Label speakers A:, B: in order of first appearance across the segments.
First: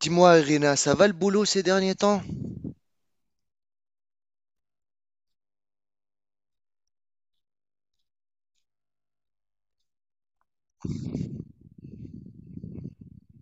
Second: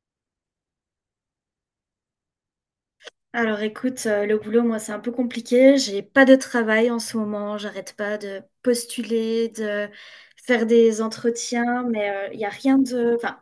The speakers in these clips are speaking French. A: Dis-moi, Irina, ça va le boulot ces derniers temps?
B: Alors écoute, le boulot, moi, c'est un peu compliqué. J'ai pas de travail en ce moment. J'arrête pas de postuler, de faire des entretiens, mais il y a rien de, enfin,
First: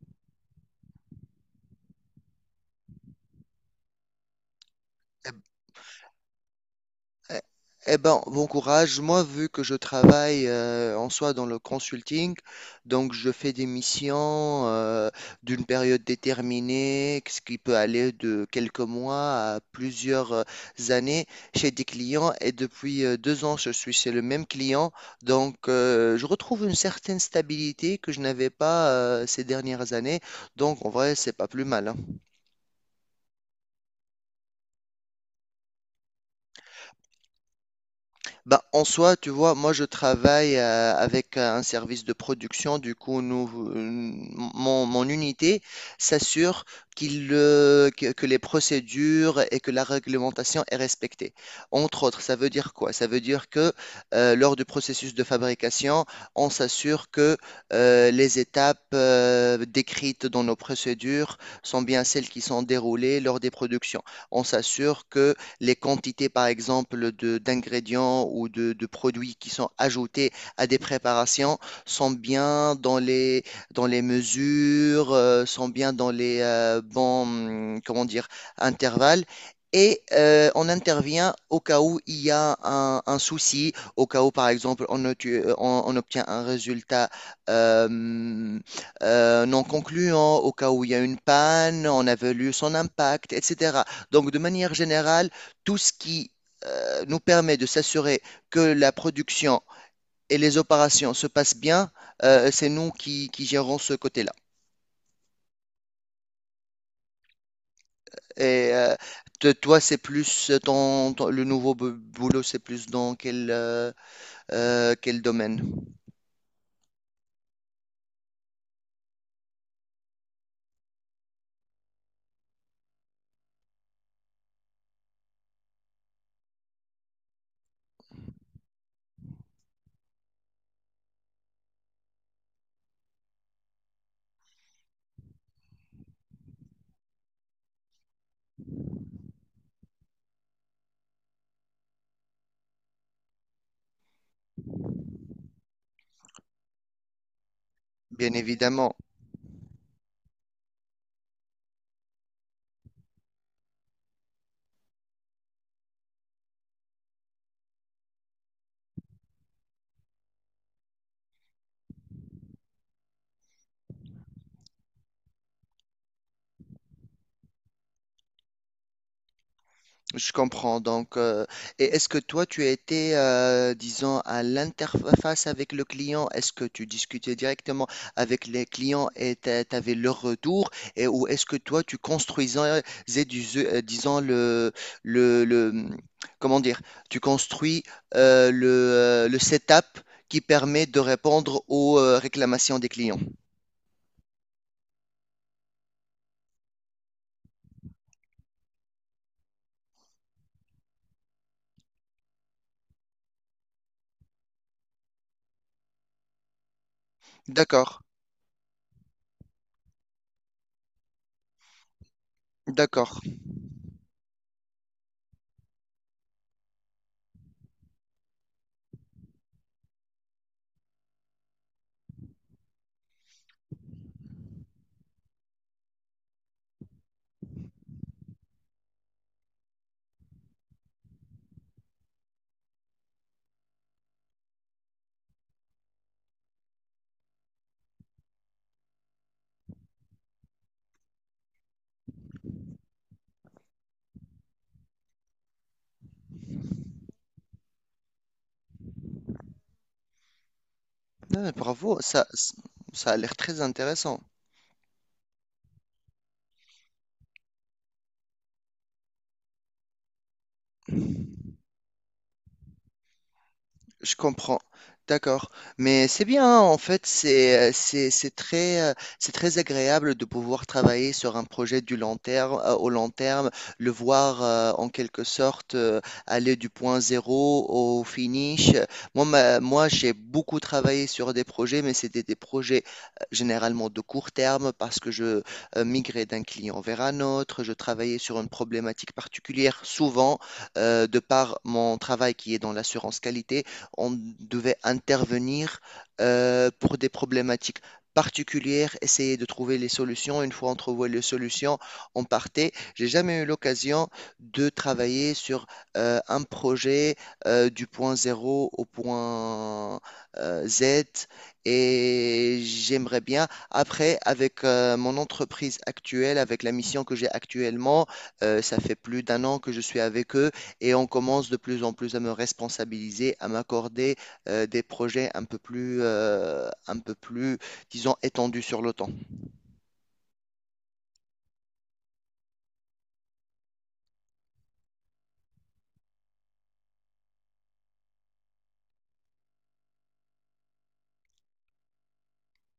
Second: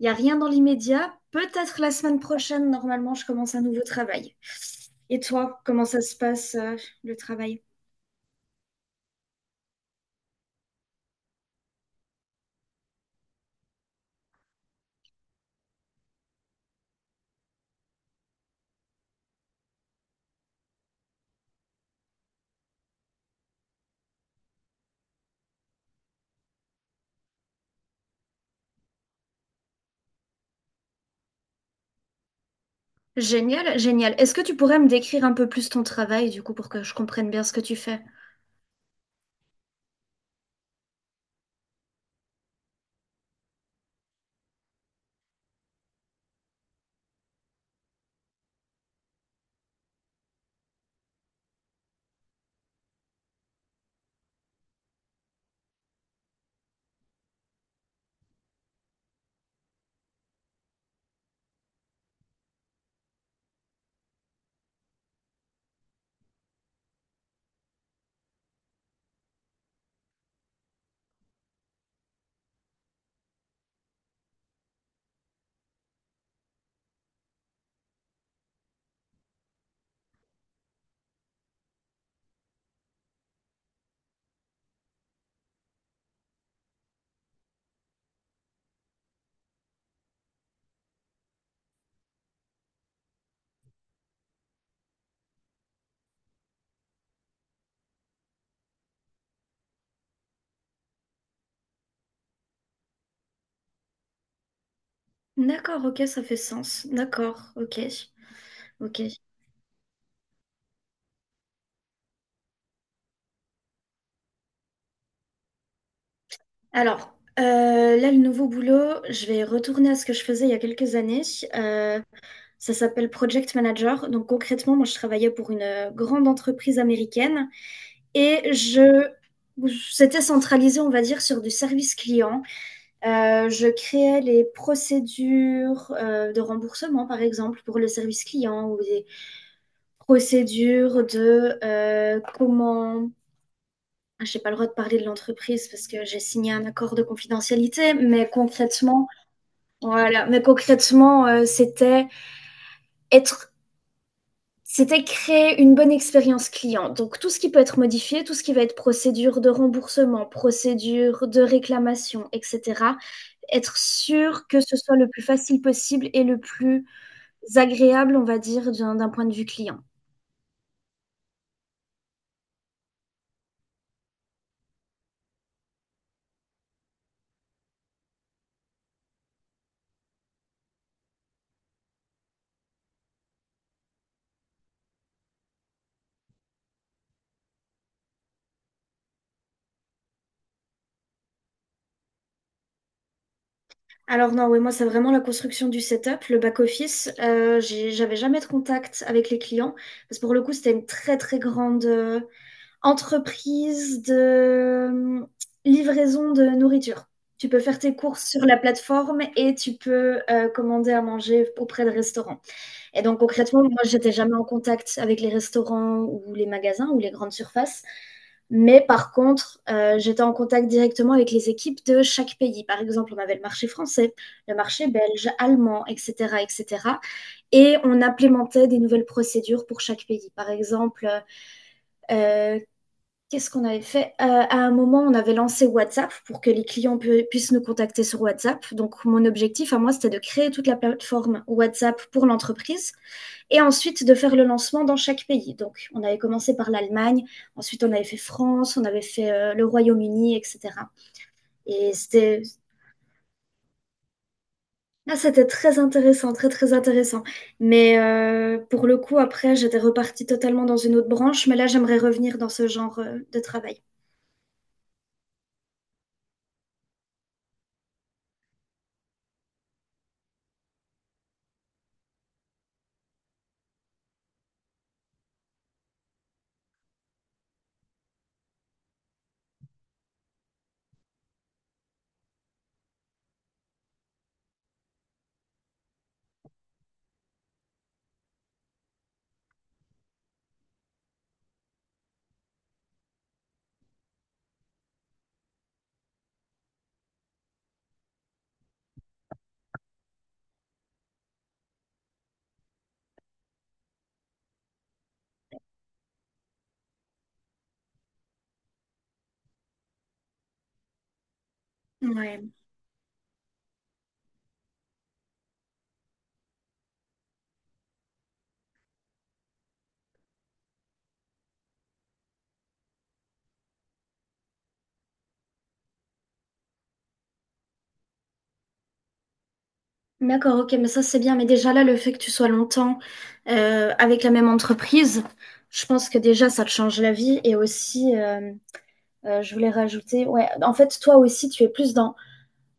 B: il y a rien dans l'immédiat. Peut-être la semaine prochaine, normalement, je commence un nouveau travail. Et
A: Eh
B: toi, comment ça se passe, le
A: eh-
B: travail?
A: eh ben, bon courage. Moi, vu que je travaille en soi dans le consulting, donc je fais des missions d'une période déterminée, ce qui peut aller de quelques mois à plusieurs années chez des clients. Et depuis 2 ans, je suis chez le même client. Donc, je retrouve une certaine stabilité que je n'avais pas ces dernières années. Donc, en vrai, c'est pas plus mal, hein.
B: Génial, génial. Est-ce que tu pourrais me décrire un peu plus ton travail, du coup, pour que je comprenne bien ce que tu fais?
A: Bah, en soi, tu vois, moi je travaille avec un service de production, du coup, nous, euh, mon unité s'assure que les procédures et que la réglementation est respectée. Entre autres, ça veut dire quoi? Ça veut dire que lors du processus de fabrication, on s'assure que les étapes décrites dans nos procédures sont bien celles qui sont déroulées lors des productions. On s'assure que les quantités, par exemple, d'ingrédients ou de produits qui sont ajoutés à des préparations sont bien dans dans les mesures, sont bien dans les bons, comment dire, intervalles. Et on intervient au cas où il y a un souci, au cas où, par exemple, on obtient un résultat euh, non concluant, au cas où il y a une panne, on a évalue son impact, etc. Donc, de manière générale, tout ce qui nous permet de s'assurer que la production et les opérations se passent bien, c'est nous qui gérons ce côté-là.
B: D'accord, ok, ça fait sens. D'accord, ok,
A: Et
B: ok.
A: toi, c'est plus le nouveau boulot, c'est plus dans quel, quel domaine?
B: Alors, là, le nouveau boulot, je vais retourner à ce que je faisais il y a quelques années. Euh, ça s'appelle Project Manager. Donc, concrètement, moi, je travaillais pour une grande entreprise américaine et je, c'était centralisé, on va dire, sur du service client. Je créais les procédures de remboursement, par exemple, pour le service client ou des procédures de Je n'ai pas le droit de parler de l'entreprise parce que j'ai signé un accord de confidentialité, mais
A: Bien évidemment.
B: concrètement, voilà, mais concrètement, être c'était créer une bonne expérience client. Donc tout ce qui peut être modifié, tout ce qui va être procédure de remboursement, procédure de réclamation et cetera. Être sûr que ce soit le plus facile possible et le plus agréable, on va dire, d'un d'un point de vue client.
A: Je comprends. Donc, et est-ce que toi, tu étais, disons, à l'interface avec le client? Est-ce que tu discutais directement avec les clients et tu avais leur retour? Et, ou est-ce que toi, tu construisais, disons, le, le- comment dire, tu construis le setup qui permet de répondre aux réclamations des clients?
B: Alors non, oui, moi, c'est vraiment la construction du setup, le back office. J'avais jamais de contact avec les clients parce que pour le coup, c'était une très, très grande, entreprise de euh, livraison de nourriture. Tu peux faire tes
A: D'accord,
B: courses sur la plateforme et tu peux commander à manger auprès de restaurants. Et donc
A: d'accord.
B: concrètement, moi, j'étais jamais en contact avec les restaurants ou les magasins ou les grandes surfaces. Mais par contre, j'étais en contact directement avec les équipes de chaque pays. Par exemple, on avait le marché français, le marché belge, allemand, etc., etc. Et cetera. Et on implémentait des nouvelles procédures pour chaque pays. Par exemple, euh, qu'est-ce qu'on avait fait? À un moment, on avait lancé WhatsApp pour que les clients puissent nous contacter sur WhatsApp. Donc, mon objectif à moi, c'était de créer toute la plateforme WhatsApp pour l'entreprise et ensuite de faire le lancement dans chaque pays. Donc, on avait commencé par l'Allemagne, ensuite on avait fait France, on avait fait le Royaume-Uni, etc.
A: Ah,
B: Et
A: bravo, ça,
B: c'était
A: ça a l'air très intéressant.
B: ah, c'était très intéressant, très très intéressant. Mais pour le coup, après, j'étais repartie totalement dans une autre branche. Mais là, j'aimerais revenir dans ce genre de travail.
A: Je comprends. D'accord. Mais c'est bien, hein, en fait, c'est très agréable de pouvoir travailler sur un projet du long terme, au long terme, le voir en quelque sorte aller du point zéro au finish. Moi, moi, j'ai beaucoup travaillé sur des projets, mais c'était des projets généralement de court terme parce que je migrais d'un client vers un autre, je travaillais sur une problématique particulière, souvent, de par mon travail qui est dans l'assurance qualité on devait intervenir pour des problématiques particulières, essayer de trouver les solutions. Une fois on trouvait les solutions, on partait. J'ai jamais eu l'occasion de travailler sur un projet du point zéro au point Z
B: Ouais.
A: et j'aimerais bien. Après, avec mon entreprise actuelle, avec la mission que j'ai actuellement, ça fait plus d'1 an que je suis avec eux et on commence de plus en plus à me responsabiliser, à m'accorder des projets un peu plus, disons, étendus sur le temps.
B: D'accord, ok, mais ça c'est bien. Mais déjà là, le fait que tu sois longtemps avec la même entreprise, je pense que déjà ça te change la vie. Et aussi, je voulais rajouter, ouais, en fait, toi aussi, tu es plus dans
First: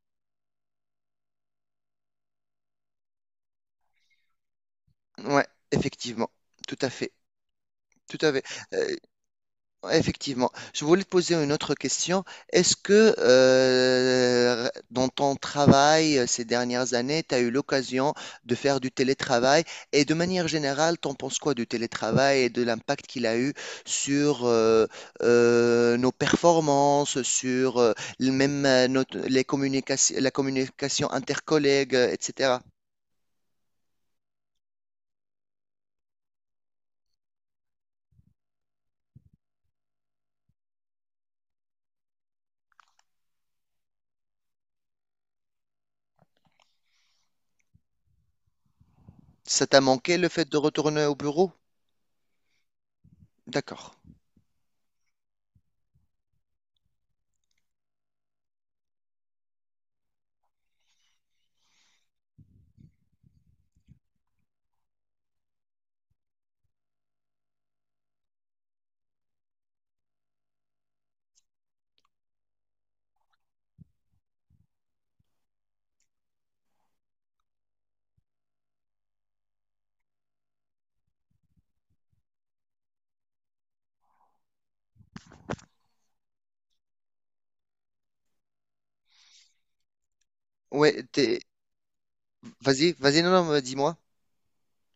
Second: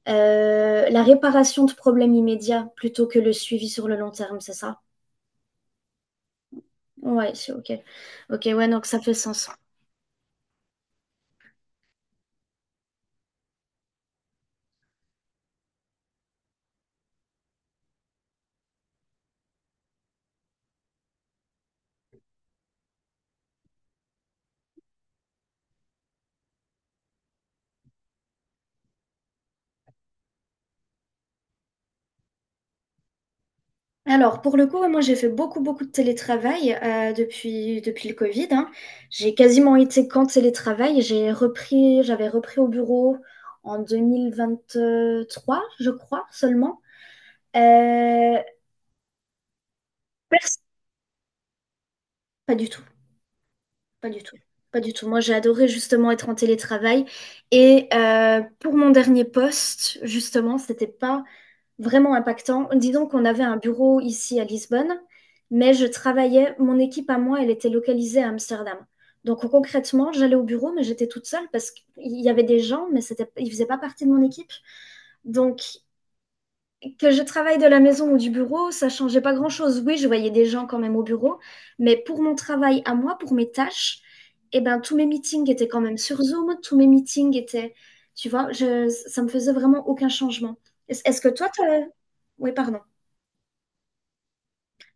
B: la réparation de problèmes immédiats plutôt que le suivi sur le long terme, c'est ça?
A: Ouais, effectivement, tout à fait,
B: Ouais, c'est ok.
A: tout à
B: Ok,
A: fait.
B: ouais, donc
A: Euh,
B: ça fait sens.
A: Effectivement. Je voulais te poser une autre question. Est-ce que dans ton travail ces dernières années, tu as eu l'occasion de faire du télétravail et de manière générale, t'en penses quoi du télétravail et de l'impact qu'il a eu sur nos performances, sur les communications, la communication intercollègue, etc.
B: Alors, pour le coup, ouais, moi, j'ai fait beaucoup, beaucoup de télétravail depuis le Covid, hein. J'ai quasiment été qu'en télétravail. J'avais repris au bureau en 2023 je crois, seulement. Euh,
A: Ça t'a manqué le fait de
B: pers-
A: retourner au bureau?
B: pas du tout,
A: D'accord.
B: pas du tout, pas du tout. Moi, j'ai adoré justement être en télétravail. Et pour mon dernier poste, justement, c'était pas vraiment impactant. Disons qu'on avait un bureau ici à Lisbonne, mais je travaillais, mon équipe à moi, elle était localisée à Amsterdam. Donc concrètement, j'allais au bureau, mais j'étais toute seule parce qu'il y avait des gens, mais c'était, ils ne faisaient pas partie de mon équipe. Donc que je travaille de la maison ou du bureau, ça changeait pas grand-chose. Oui, je voyais des gens quand même au bureau, mais pour mon travail à moi, pour mes tâches, eh ben, tous mes meetings étaient quand même sur Zoom, tous mes meetings étaient, ça me faisait vraiment aucun changement.
A: Ouais,
B: Est-ce que toi, t'as... Oui, pardon.
A: vas-y, vas-y, non, non, dis-moi.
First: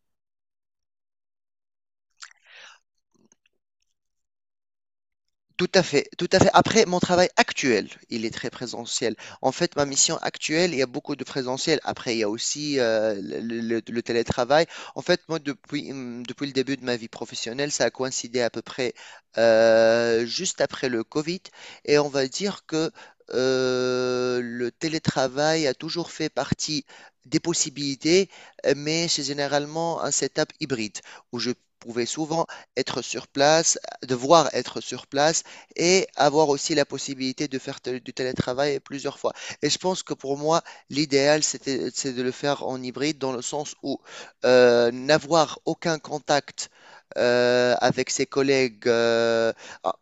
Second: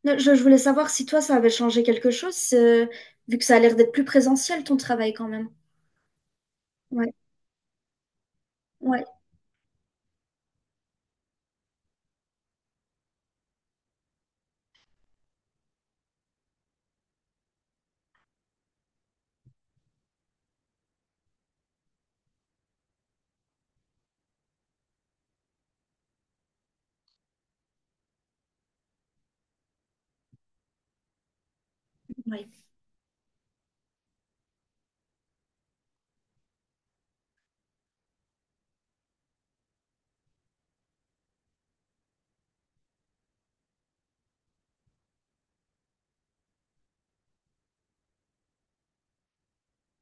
B: Non, je voulais savoir si toi, ça avait changé quelque chose, vu que ça a l'air d'être plus présentiel, ton travail quand même.
A: Tout à fait, tout à fait. Après, mon
B: Ouais,
A: travail actuel, il est très
B: ouais,
A: présentiel. En fait, ma mission actuelle, il y a beaucoup de présentiel. Après, il y a aussi le télétravail. En fait, moi, depuis, depuis le début de ma vie professionnelle, ça a coïncidé à peu près juste après le Covid. Et on va dire que le télétravail a toujours fait partie des possibilités, mais c'est généralement un setup hybride où je pouvais souvent
B: ouais,
A: être sur place, devoir être sur place et avoir aussi la possibilité de faire du télétravail plusieurs fois. Et je pense que pour moi, l'idéal, c'est de le faire en hybride dans le sens où n'avoir aucun contact avec ses collègues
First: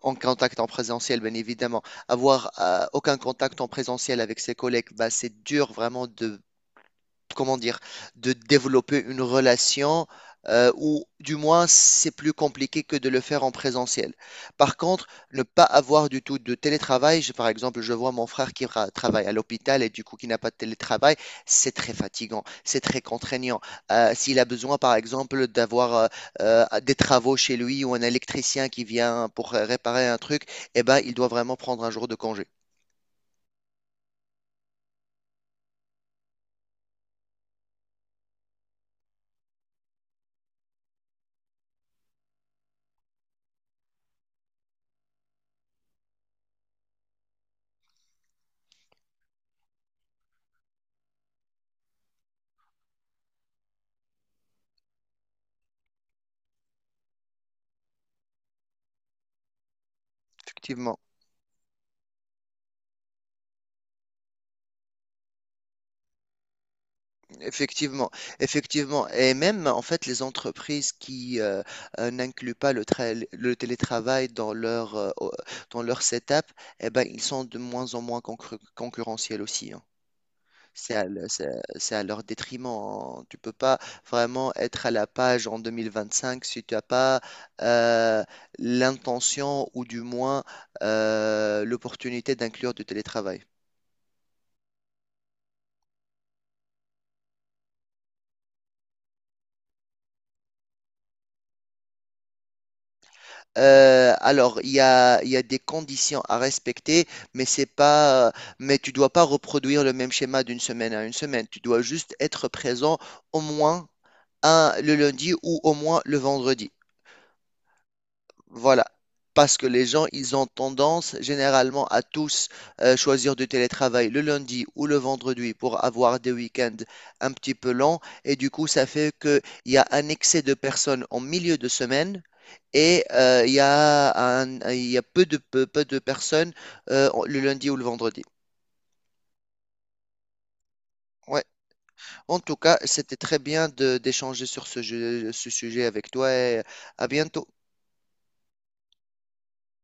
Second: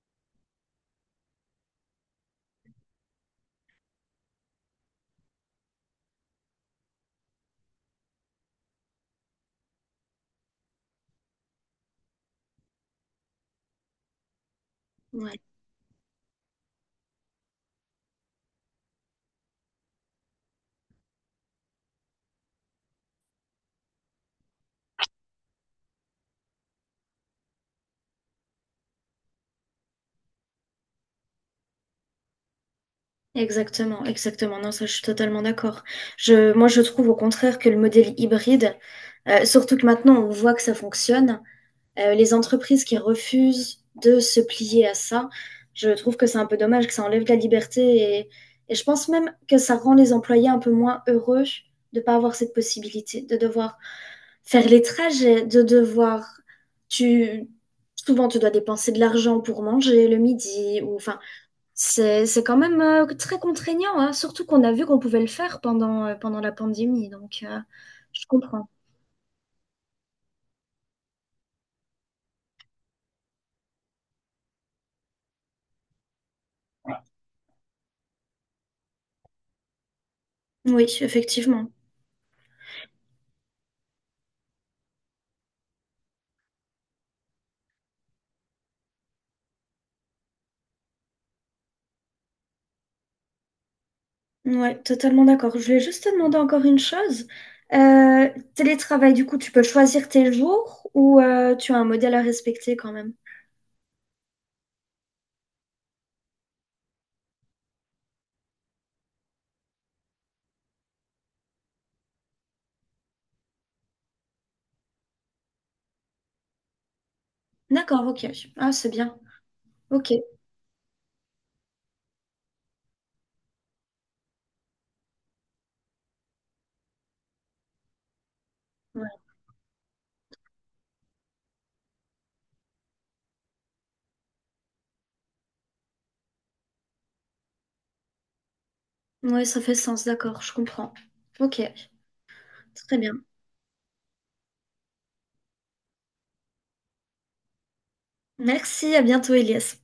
A: en contact en présentiel, bien évidemment. Avoir aucun contact en présentiel avec ses collègues, bah, c'est dur vraiment de comment dire, de développer une relation ou du moins c'est plus compliqué que de le faire en présentiel. Par contre,
B: ouais.
A: ne pas avoir du tout de télétravail, par exemple, je vois mon frère qui travaille à l'hôpital et du coup qui n'a pas de télétravail, c'est très fatigant, c'est très contraignant. S'il a besoin, par exemple, d'avoir des travaux chez lui ou un électricien qui vient pour réparer un truc, eh ben, il doit vraiment prendre un jour de congé.
B: Exactement, exactement. Non, ça, je suis totalement d'accord. Moi, je trouve au contraire que le modèle hybride, surtout que maintenant on voit que ça fonctionne, les entreprises qui refusent de se plier à ça, je trouve que c'est un peu dommage, que ça enlève de la liberté et, et je pense même que ça rend les employés un peu moins heureux de pas avoir cette possibilité, de devoir faire les trajets, tu, souvent tu dois dépenser de l'argent pour manger le midi ou
A: Effectivement.
B: enfin c'est quand même très contraignant, hein, surtout qu'on a vu qu'on pouvait le faire pendant, pendant la pandémie,
A: Effectivement,
B: je comprends.
A: effectivement. Et même, en fait, les entreprises qui n'incluent pas le télétravail dans leur, dans leur setup, eh ben, ils sont de moins en moins concurrentiels aussi, hein. C'est
B: Oui,
A: à, le-
B: effectivement.
A: c'est à leur détriment, hein. Tu peux pas vraiment être à la page en 2025 si tu n'as pas euh, l'intention ou du moins l'opportunité d'inclure du télétravail.
B: Ouais, totalement d'accord. Je voulais juste te demander encore une chose. Euh, télétravail, du coup, tu peux choisir tes jours ou tu as un modèle à respecter quand même?
A: Alors, il y a des conditions à respecter, mais c'est pas, mais tu dois pas reproduire le même schéma d'une semaine à une semaine. Tu dois juste être présent au moins un, le lundi ou au moins le vendredi.
B: D'accord, ok. Ah,
A: Voilà.
B: c'est bien.
A: Parce que les gens,
B: Ok.
A: ils ont tendance généralement à tous choisir du télétravail le lundi ou le vendredi pour avoir des week-ends un petit peu longs. Et du coup, ça
B: Ouais.
A: fait qu'il y a un excès de personnes en milieu de semaine et il y a il y a peu de personnes le lundi ou le vendredi.
B: Ouais, ça fait sens, d'accord, je comprends.
A: Ouais.
B: Ok,
A: En tout cas,
B: très
A: c'était
B: bien.
A: très bien d'échanger sur ce ce sujet avec toi et à bientôt.
B: Merci, à bientôt, Elias.